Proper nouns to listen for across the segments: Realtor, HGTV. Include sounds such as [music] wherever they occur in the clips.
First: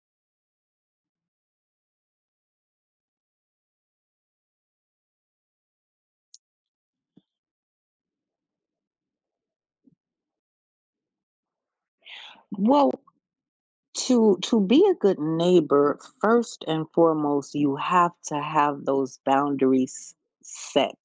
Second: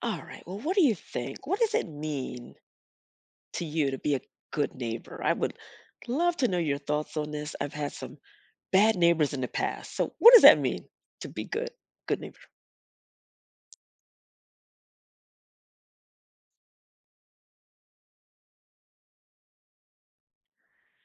All right. Well, what do you think? What does it mean to you to be a good neighbor? I would love to know your thoughts on this. I've had some bad neighbors in the past. So, what does that mean to be good? Good neighbor. Well, to be a good neighbor, first and foremost, you have to have those boundaries set.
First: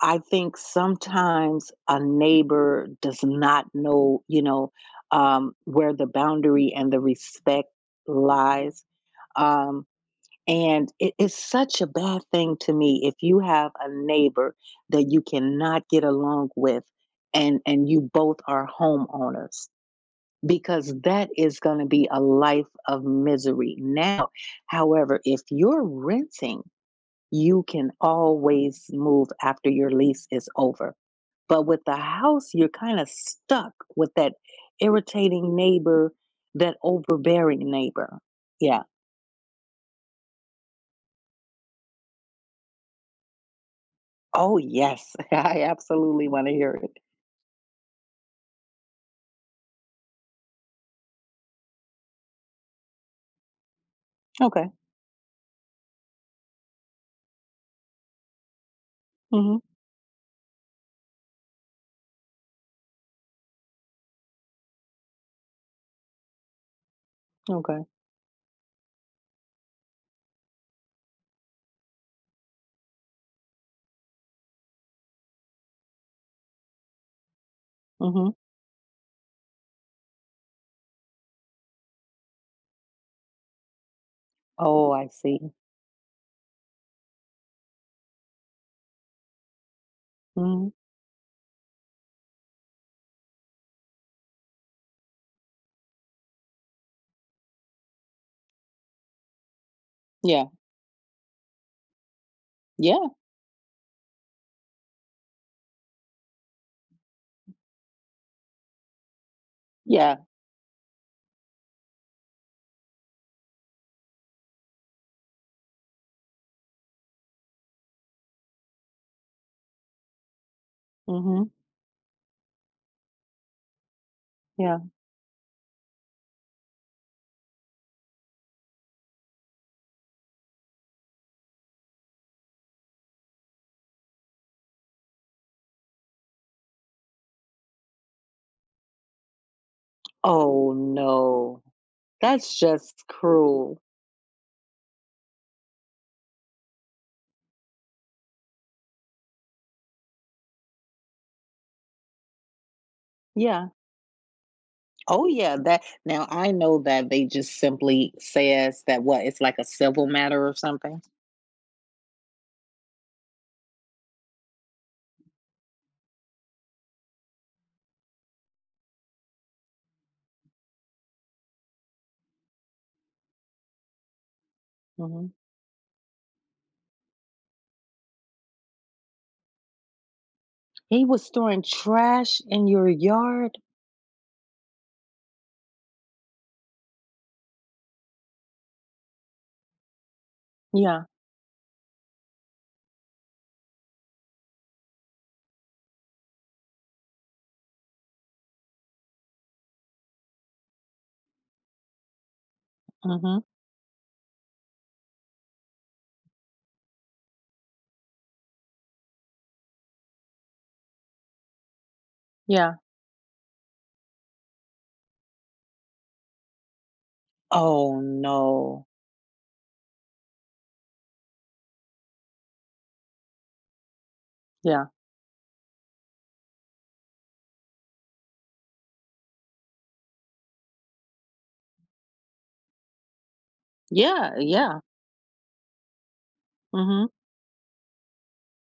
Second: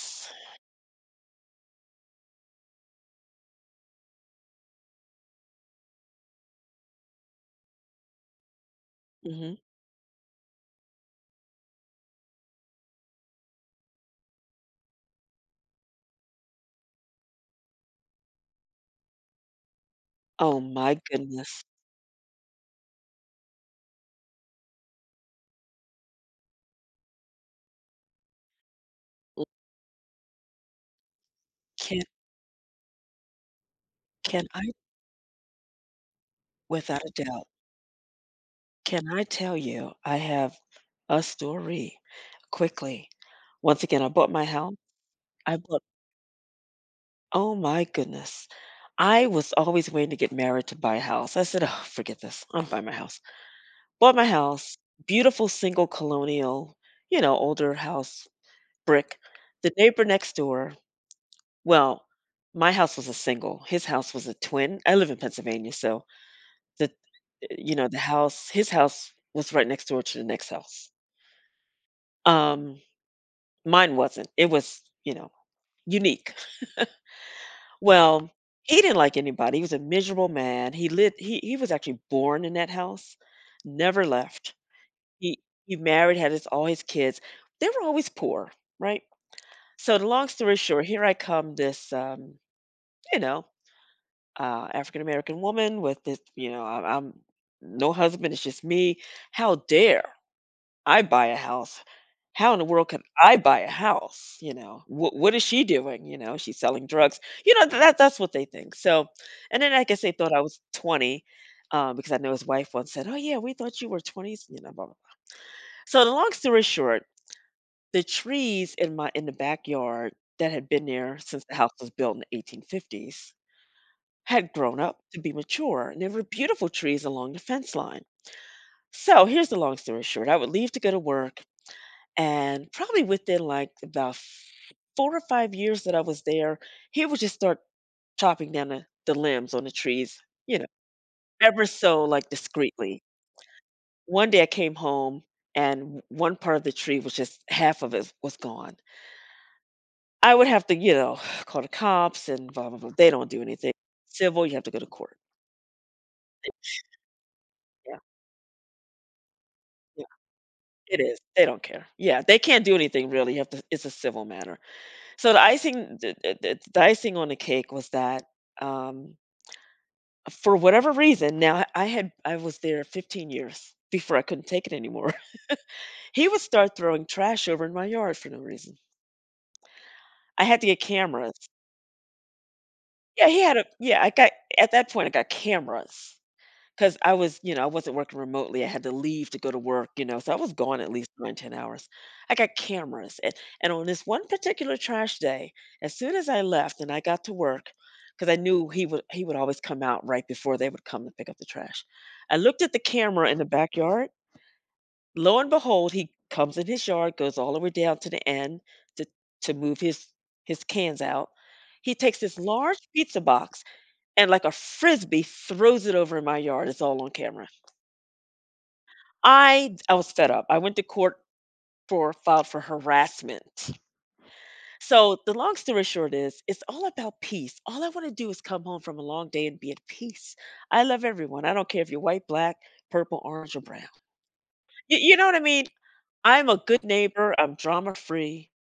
I think sometimes a neighbor does not know, where the boundary and the respect lies. Hmm. Um, and it is such a bad thing to me if you have a neighbor that you cannot get along with and you both are homeowners, Oh because my that is goodness. going to be a life of misery. Now, however, if you're renting, you can always move L- after your lease is over. But with the Can house, you're kind of stuck with that can I irritating neighbor, that without a doubt, overbearing neighbor. Yeah. can I tell you I have a story quickly. Once again, I bought my Oh, house. yes. [laughs] I I bought absolutely wanna hear it. Oh my goodness. I was always waiting to get married to buy a house. I said, oh, forget this. I'm buying my house. Bought my Okay. house, beautiful single colonial, you know, older house, brick. Mhm. The neighbor next door, well, my house was a single. His house was a twin. I live in Pennsylvania, so the Okay. The house, his house was right next door to the next house. Um, mine wasn't. It was unique. Well, Mhm. he didn't like anybody, he was a miserable man, he lived he was actually born in that house, never left. Oh, I see. He he married, had his all his kids. They were always poor, right? So the long story Mhm. short, here I come, this, you know, African American woman with this, I'm no husband, it's just me. How dare? Yeah. I buy a house. How in the world can Yeah. [laughs] I buy a house? You know, what is she doing? You know, she's selling drugs. You know, that's what they think. So, and then I guess they Yeah. thought I was 20, because I know his wife once said, "Oh yeah, we thought you were 20s." You know, blah, blah, blah. So the long story short, the trees in my in the backyard that had been there since Mhm. the house was built in the 1850s had Yeah. grown up to be mature, and there were beautiful trees along the fence line. So here's the long story short: I would leave to go to work. And probably within like about 4 or 5 years that I was there, he would just start chopping down the limbs on the trees, you know, Oh, no. ever so like That's discreetly. just cruel. One day I came home and one part of the tree was just half of it was gone. I would have to [sighs] call the cops and blah, blah, blah. They don't do Yeah. anything. Civil, you have to go to court. Oh, yeah. That, now I know that they just Yeah. simply says that, what, it's like a Yeah. civil matter or It something? is. They don't care. Yeah, they can't do anything really. You have to. It's a civil matter. So the icing, the icing on the cake was that um, for whatever reason, now I was there 15 years before I couldn't take it anymore. Mhm. [laughs] He would start throwing trash over in my yard for no reason. I had to get He was cameras. storing trash in your Yeah, he had yard? a yeah, I got at that point I got cameras. 'Cause I wasn't working remotely, I had to leave to go to work so I was gone at Yeah. least 9, 10 hours. I got cameras, and on this one particular trash day, as soon as I left and I got to work, because I knew he would always come out right before they would come to pick up the trash. I looked at the camera in Mhm. the backyard, lo and behold, he comes in his yard, goes all the way down to the end to move his cans out. He takes this Yeah. large pizza box and, like a Frisbee, throws it over in my yard. It's all on camera. Oh, no. I was fed up. I went to court, for filed for harassment. Yeah. So the long story short is it's all about peace. All I want to do is come home from a long day and be at peace. I love everyone. I don't care if you're white, black, purple, orange, or brown. Yeah, yeah. You know what I mean? I'm a good Mhm. neighbor. I'm drama free.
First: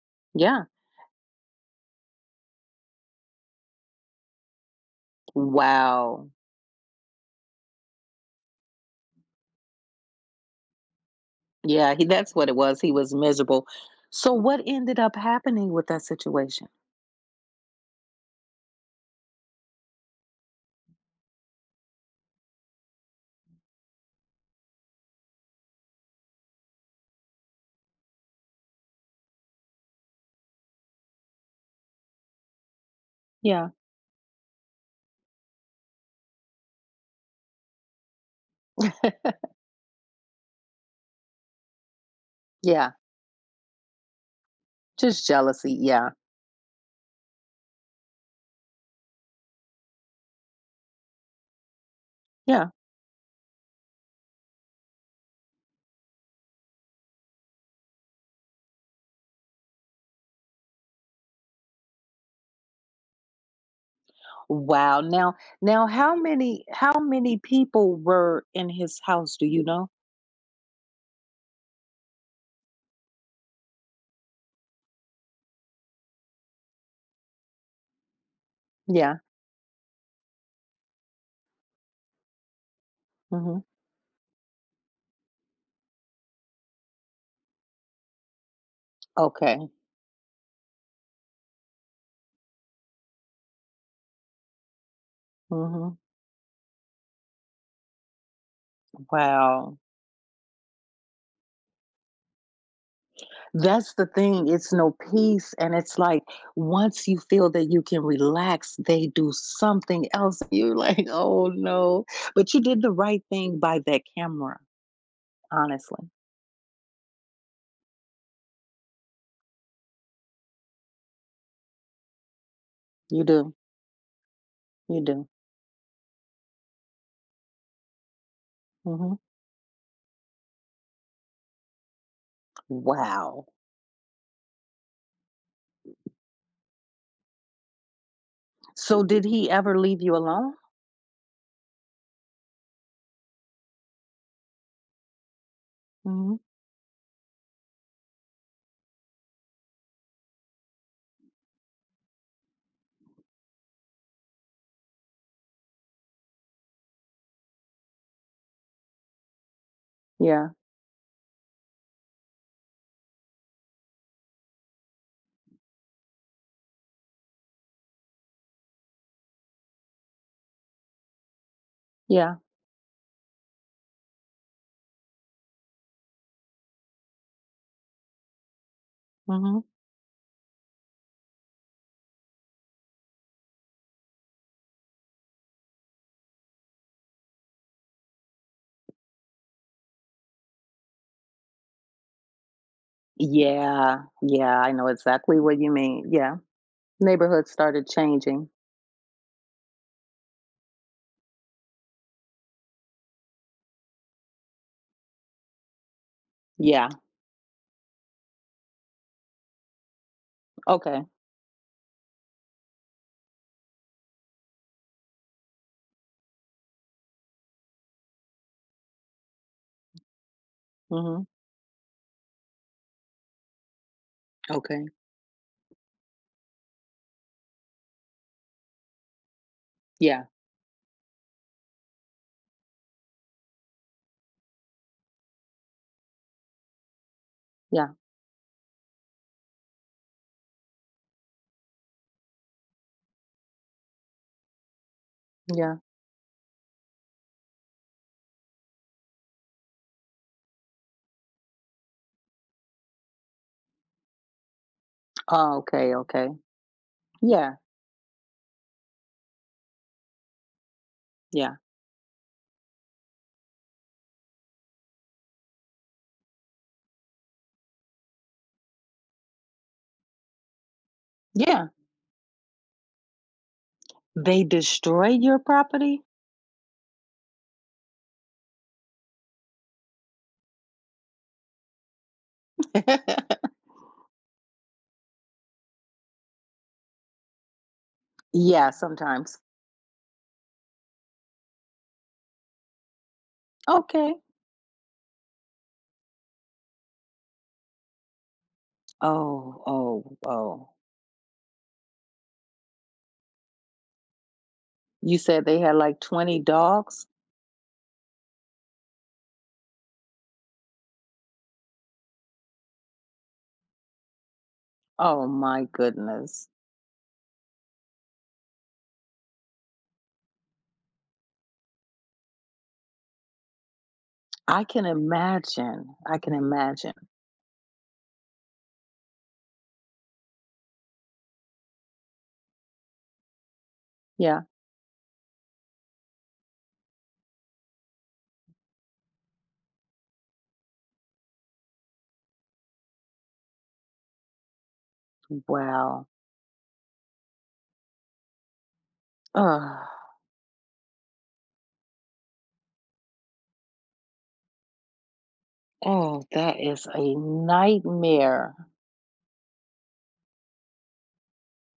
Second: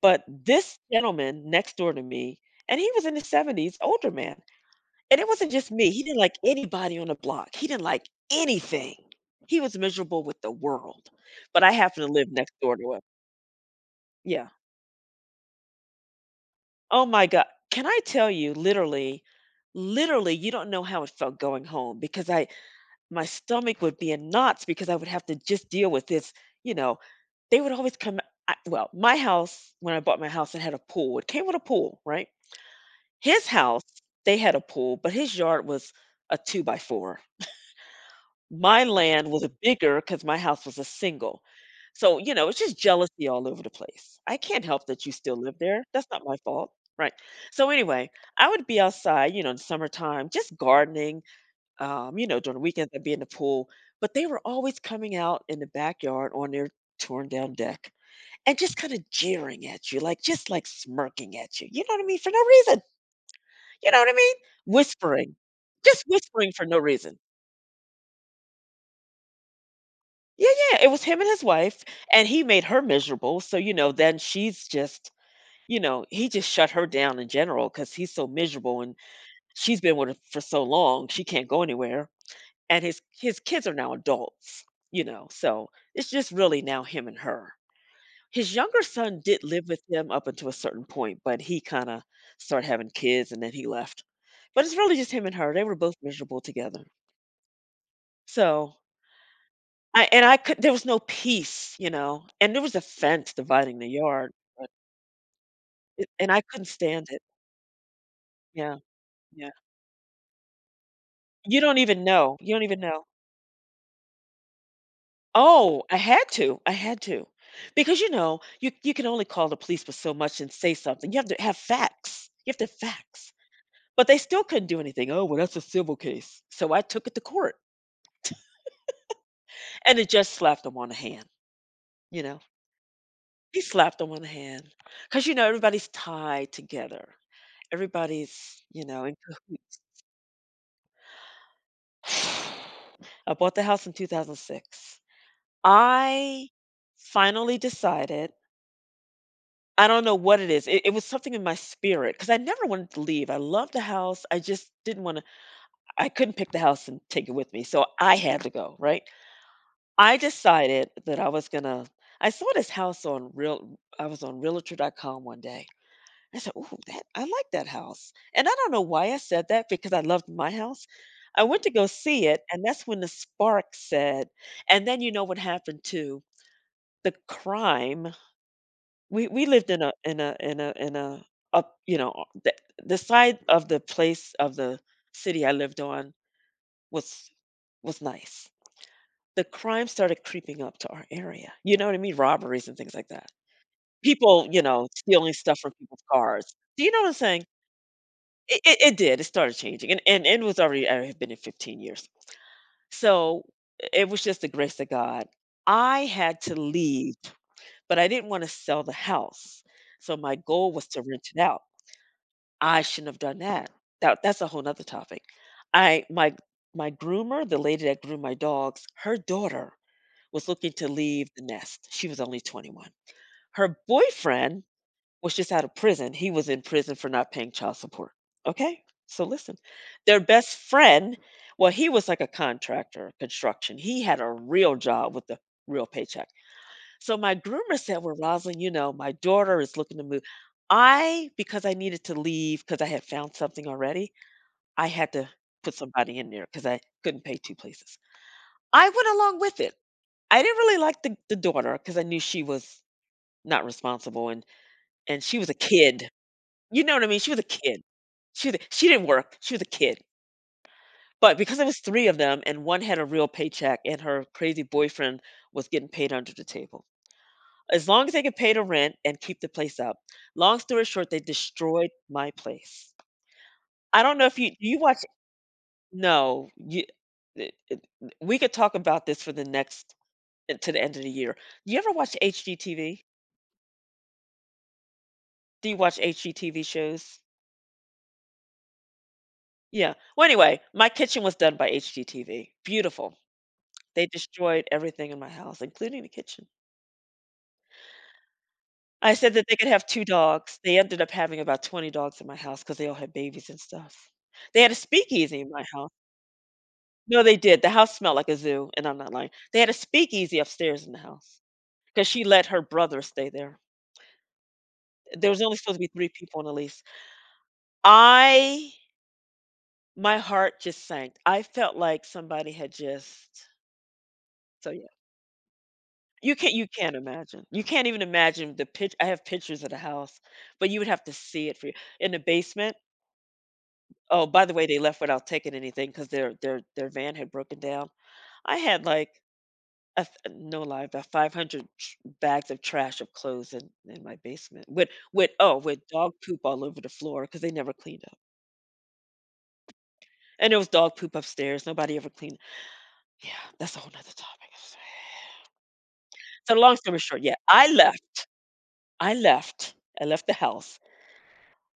But Yeah. this gentleman next door to me, and he was in his 70s, older man. And it wasn't just me. He didn't Wow. like anybody on the block. He didn't like anything. He was miserable with the world. But I Yeah, happen he, to live that's what next it door was, he to him. was miserable. So Yeah. what ended up happening with that situation? Oh my god. Can I tell you, literally you don't know how it felt going home, because I my stomach would be in knots because I would have to just deal with this, you know. They would always come I, well, my house, when I bought my house, it had a pool. It came with a pool, right? His Yeah. house, they had a pool, but his yard was a 2 by 4. My land [laughs] was bigger because my house was a single. So, you know, it's just Yeah, jealousy all over the place. I can't help that you just still live jealousy, there. That's yeah, not my fault, right? So anyway, I would be outside, you know, in the summertime, just gardening. During the yeah. weekends, I'd be in the pool, but they were always coming out in the backyard on their torn down deck and just kind of jeering at you, like just like smirking at you. You know what I mean? For no reason. You know what I mean? Wow, Whispering. now, now Just how whispering for many no how reason. many people were in his house, do you know? Yeah, yeah, it was him and his wife, and he made her miserable, so then she's just you know, he just shut her down in general because he's so miserable, and Yeah, she's been with him for so long, she can't go anywhere, and his mhm. kids are now adults, so it's just really now him and her. His younger son did live Okay, with them up until a certain point, but he kinda started having kids, and then he left. But it's really just him and her, they were both mhm, miserable together. So wow. I and I could there was no peace, and there was a fence dividing the That's the yard, thing. but It's no peace. And it's it like, and I couldn't stand once you it. feel that you can relax, Yeah, they do yeah. something else. You're like, oh You don't even no. know, But you you don't even did the know. right thing by that camera, Oh, I honestly. had to, I had to. Because you can only call the police for so much and say something. You have to have facts. You have to have You facts. do. But they still couldn't do You anything. "Oh, do. well, that's a civil case." So I took it to court, Hmm. and it just slapped him on the hand, you know? Wow. He slapped him on the hand, because everybody's tied together. Everybody'sSo in did he cahoots. ever leave you alone? [sighs] I bought the house in 2006. Hmm. I finally decided, I don't know what it is. It was something in my spirit because I never wanted to leave. I loved the house. I just didn't want to, I couldn't pick the house and take it with me. So I had to go, right? I Yeah. decided that I was going to, I saw this house on I was on Realtor.com one day. I said, "Ooh, that I like that house." And I don't know why I said that because I loved my house. I went to go see Yeah. it, and that's when the spark said. And then you know what happened too, the crime, we Hmm. lived in a up, o the side of the place of the city I lived on was nice. The crime started creeping up to our area, you know what I mean? Robberies and things like that. Yeah. People, Yeah, I know stealing exactly stuff what you from people's mean. Yeah. cars. Do you know what I'm saying? Neighborhood started changing. It did, it started changing, and and it was already I had been in 15 years. So, it was just the grace of God. I had to Yeah. leave, but I didn't wanna sell the house, so my goal was to Okay. rent it out. I shouldn't have done that. That's a whole whole 'nother topic. I my my groomer, the lady that groomed my dogs, her daughter was looking to Hmm. leave the nest. She was only 21. Her boyfriend Okay. was just out of prison. He was in prison for not paying child support. Okay. So listen, their Yeah. best friend, well, he was like a contractor, construction. He had a real job with a real paycheck. So my groomer Yeah. said, "Well, Rosalind, my daughter is looking to move." Because I needed to leave because I had found something already, I had to put Yeah. somebody in there because I couldn't pay two places. I went along with it. I didn't really like the daughter because I knew she was not responsible, and she was a Oh, okay, kid. okay. You know what I mean? She was a Yeah, kid. She didn't work, she was a kid. But yeah, because it was 3 of them and one had a real paycheck and her crazy boyfriend was getting paid under the table. As long as they could pay the rent and keep the place up. Long story short, they yeah. destroyed my place. I don't know if They you do you watch destroy your property? No, you it we could talk about this for the next to the end of the year. You ever watch HGTV? [laughs] Do you watch HGTV shows? Yeah, sometimes. Yeah. Well, anyway, my kitchen was done by HGTV. Beautiful. They Okay. destroyed everything in my house, including the kitchen. I said that they Oh, could have 2 oh, dogs. oh. They ended up having about 20 dogs in my house because they all had babies and stuff. They had a You speakeasy said in they my had house. like 20 dogs? No, they did. The house smelled like a zoo, and I'm not lying. They had a speakeasy upstairs in the house because she let her brother stay there. Oh There was only my supposed to be 3 people on goodness. the lease. I, my heart just sank. I felt like somebody had just I so, can yeah. imagine. I can You can't you imagine. can't imagine. You can't even imagine the pitch. I have pictures of the house, but you would have to see it for you, in the basement. Oh, Yeah. by the way, they left without taking anything because their van had broken down. I had, like, a th no lie, about 500 tr bags of trash, of clothes in my basement with oh, with Wow. dog poop all over the floor because they never cleaned up, Oh, and there was dog poop upstairs, nobody ever cleaned. Yeah, that's a whole nother topic. oh, So that long is story a short, yeah, I left nightmare. I left I left the house.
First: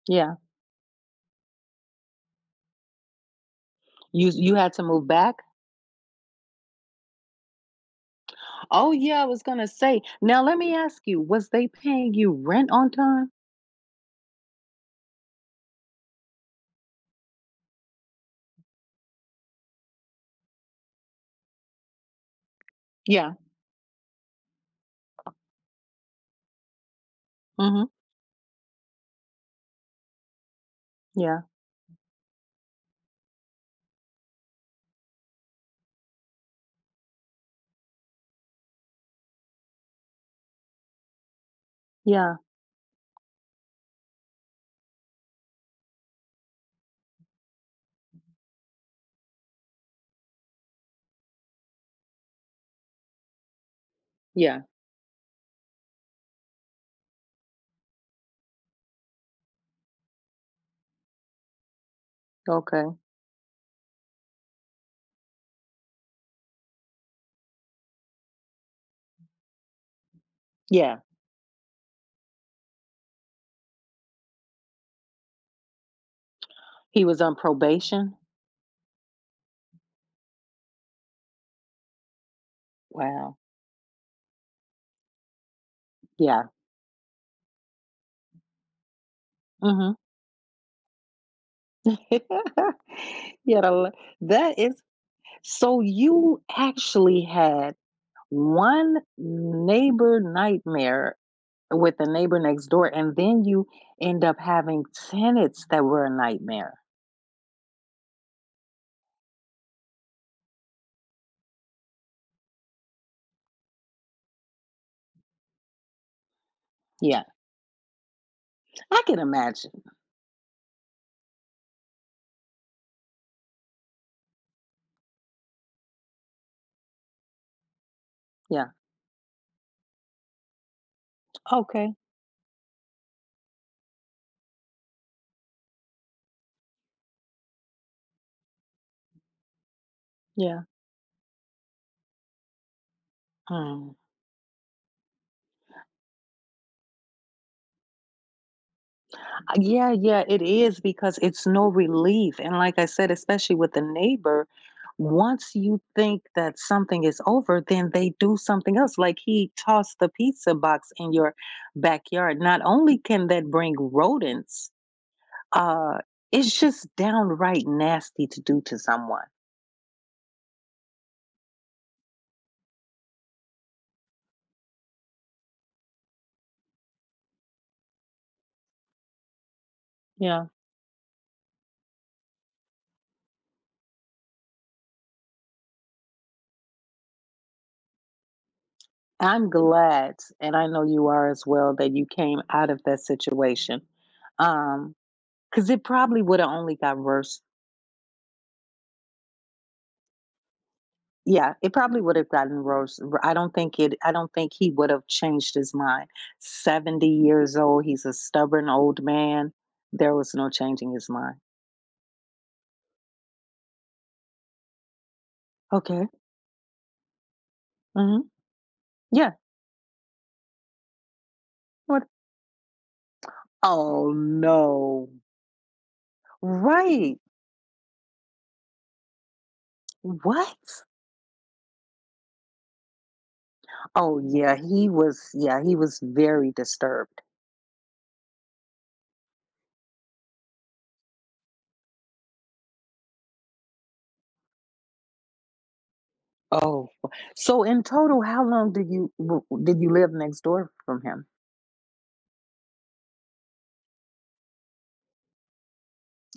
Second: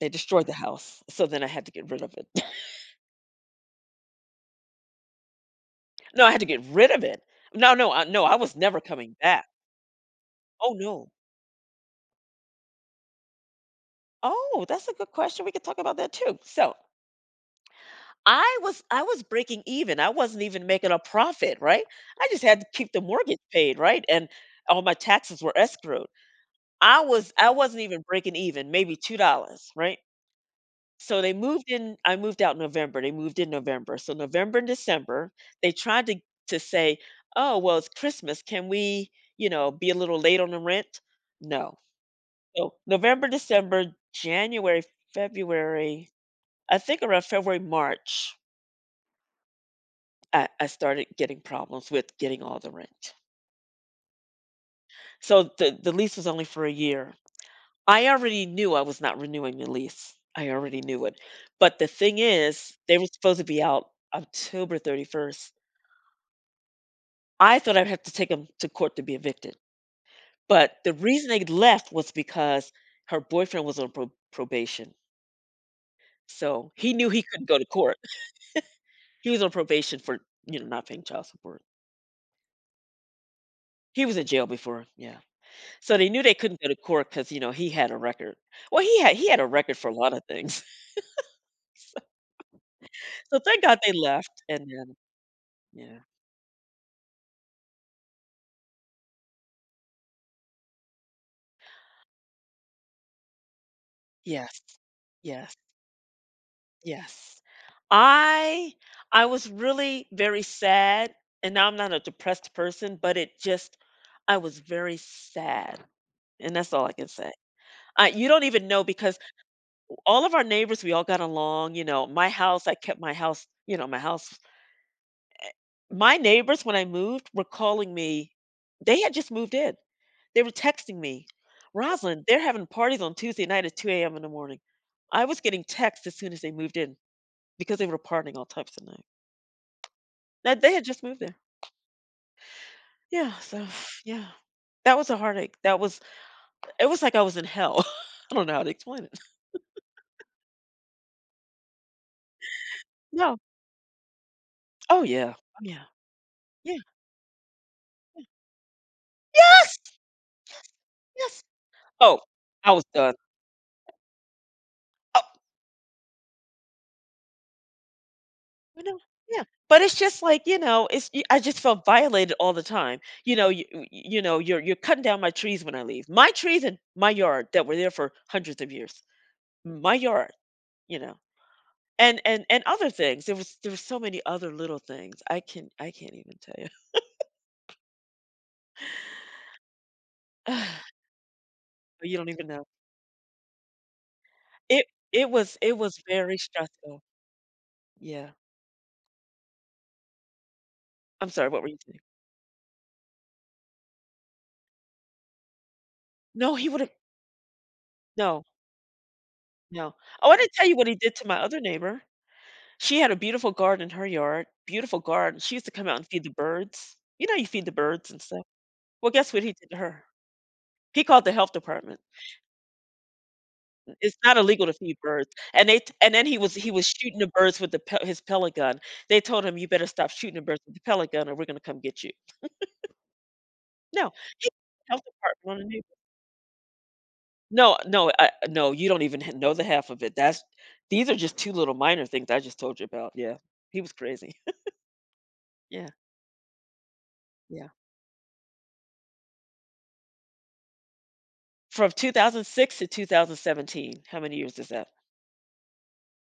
They Yeah. destroyed the house, so then I had to get rid of it. [laughs] You had to move back? No, I had to get rid of it. No, no, I no, I was never Oh coming yeah, I was back. gonna say. Now let Oh, me ask no. you, was they paying you rent on time? Oh, that's a good question, we could talk about that too. So, I was breaking even, I wasn't even making a profit, right? I just had to keep the Yeah. mortgage paid, right? And all my taxes were escrowed. I wasn't Mm-hmm. even breaking even, maybe $2, right? So they Yeah. moved in, I moved out in November, they moved in November. So November and December, they tried to say, "Oh, well, it's Christmas. Can we, you know, be a little late on the rent?" No. Yeah. So November, December, January, February, I think around February, March, I started getting problems with getting all the rent. Yeah, So the lease was only for a year. I already knew I was not renewing the lease. I already knew it. But the thing is, they okay. were supposed to be out October 31st. I thought I'd have to take 'em to court to be evicted, but the Yeah, reason they left was because her boyfriend was on probation, so he he knew he was on couldn't go to court. probation? [laughs] He was on probation for, you know, not paying child support. Wow, He was in jail before, yeah. So they knew they yeah, couldn't go to court because, you know, he had a record. Well, he had a record for a mhm. lot of things. [laughs] So [laughs] so Yeah, thank the God la they [laughs] left, that and is, then so yeah. you actually had 1 neighbor nightmare with the neighbor next door, and then you end up Yes. having Yes. tenants that were a nightmare. Yes. I I was really very sad, and now I'm not a depressed person, but it just, I was very sad, and that's all I can Yeah, say. I, you don't even know, I because can imagine. all of our neighbors, we all got along, you know, my house, I kept my house, you know, my house. My neighbors, when I moved, were calling me. Yeah, They had just moved in. They were texting me, okay, "Rosalind, they're having parties on Tuesday night at 2 a.m. in the morning." I was getting texts as soon as they moved in because they were partying all types of nights. That yeah, they had just moved there. Yeah, so hmm. [sighs] yeah. That was a heartache. That was, it was like I was in hell. [laughs] I don't know how to explain it. Yeah, yeah, it is, because it's no relief, and like I said, No. especially with the neighbor, Oh, yeah. once Oh, you yeah. think that Yeah. something is over, then they do something else. Like he Yes! tossed the pizza box in your Yes! Oh, backyard. Not I was only done. can that bring rodents, Oh, uh, it's just downright nasty to do to you know someone. yeah. But it's just like, you know, it's y I just felt violated all the time. You know, you know, "You're cutting down my trees when I leave." My trees in my yard that were there for hundreds of years. My yard, Yeah. you know? And other things. There were so many other little things. I can't even tell I'm glad, you. and I know [sighs] you are as well, that So you you don't came even know. out of that situation. It Um, it was because it [laughs] probably very would have only got stressful. worse. Yeah. I'm sorry, Yeah, what were it you saying? probably would have gotten worse. R I don't think it I don't think he would have changed his mind. No, he would've 70 years old, he's a no, stubborn old man. no. There Oh, was I no didn't tell you what changing he his did to mind. my other neighbor. She had a beautiful garden in her yard, beautiful garden. She used to come out and Okay. feed the birds. You know, you feed the birds and Mhm. stuff. Well, guess Yeah. what he did to her? He called the health department. What? Oh, It's not illegal to feed no. birds, and they t and then he was shooting Right. the birds with the pe his pellet gun. They told him, "You better stop shooting the What? birds with the pellet gun, or we're gonna come get you." No, Oh, he yeah, he health was, department on yeah, the he news. was very disturbed. No, no, I no, you don't even h know the half of it. That's, these are just 2 little minor things I just told you about. Yeah, he was crazy. [laughs] Yeah, Oh, so yeah. in total, how long did you w did you live next door from him? From 2006 to 2017. How many years is that?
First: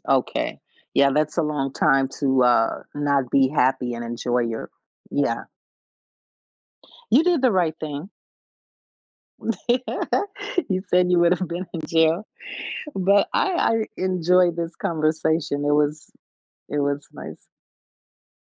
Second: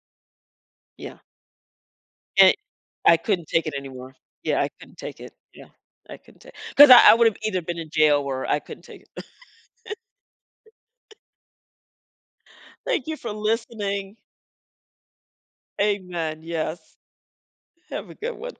Okay. Yeah, Yeah, that's a long time to and I not couldn't be take it happy and anymore. enjoy Yeah, I your couldn't take it. yeah. Yeah, I couldn't take 'cause I You would've did the either been right in thing. jail or I couldn't take it. [laughs] You said you would have been in jail. [laughs] Thank you But for I listening. enjoyed this conversation. It was, Amen, it yes. was nice. Have a good one.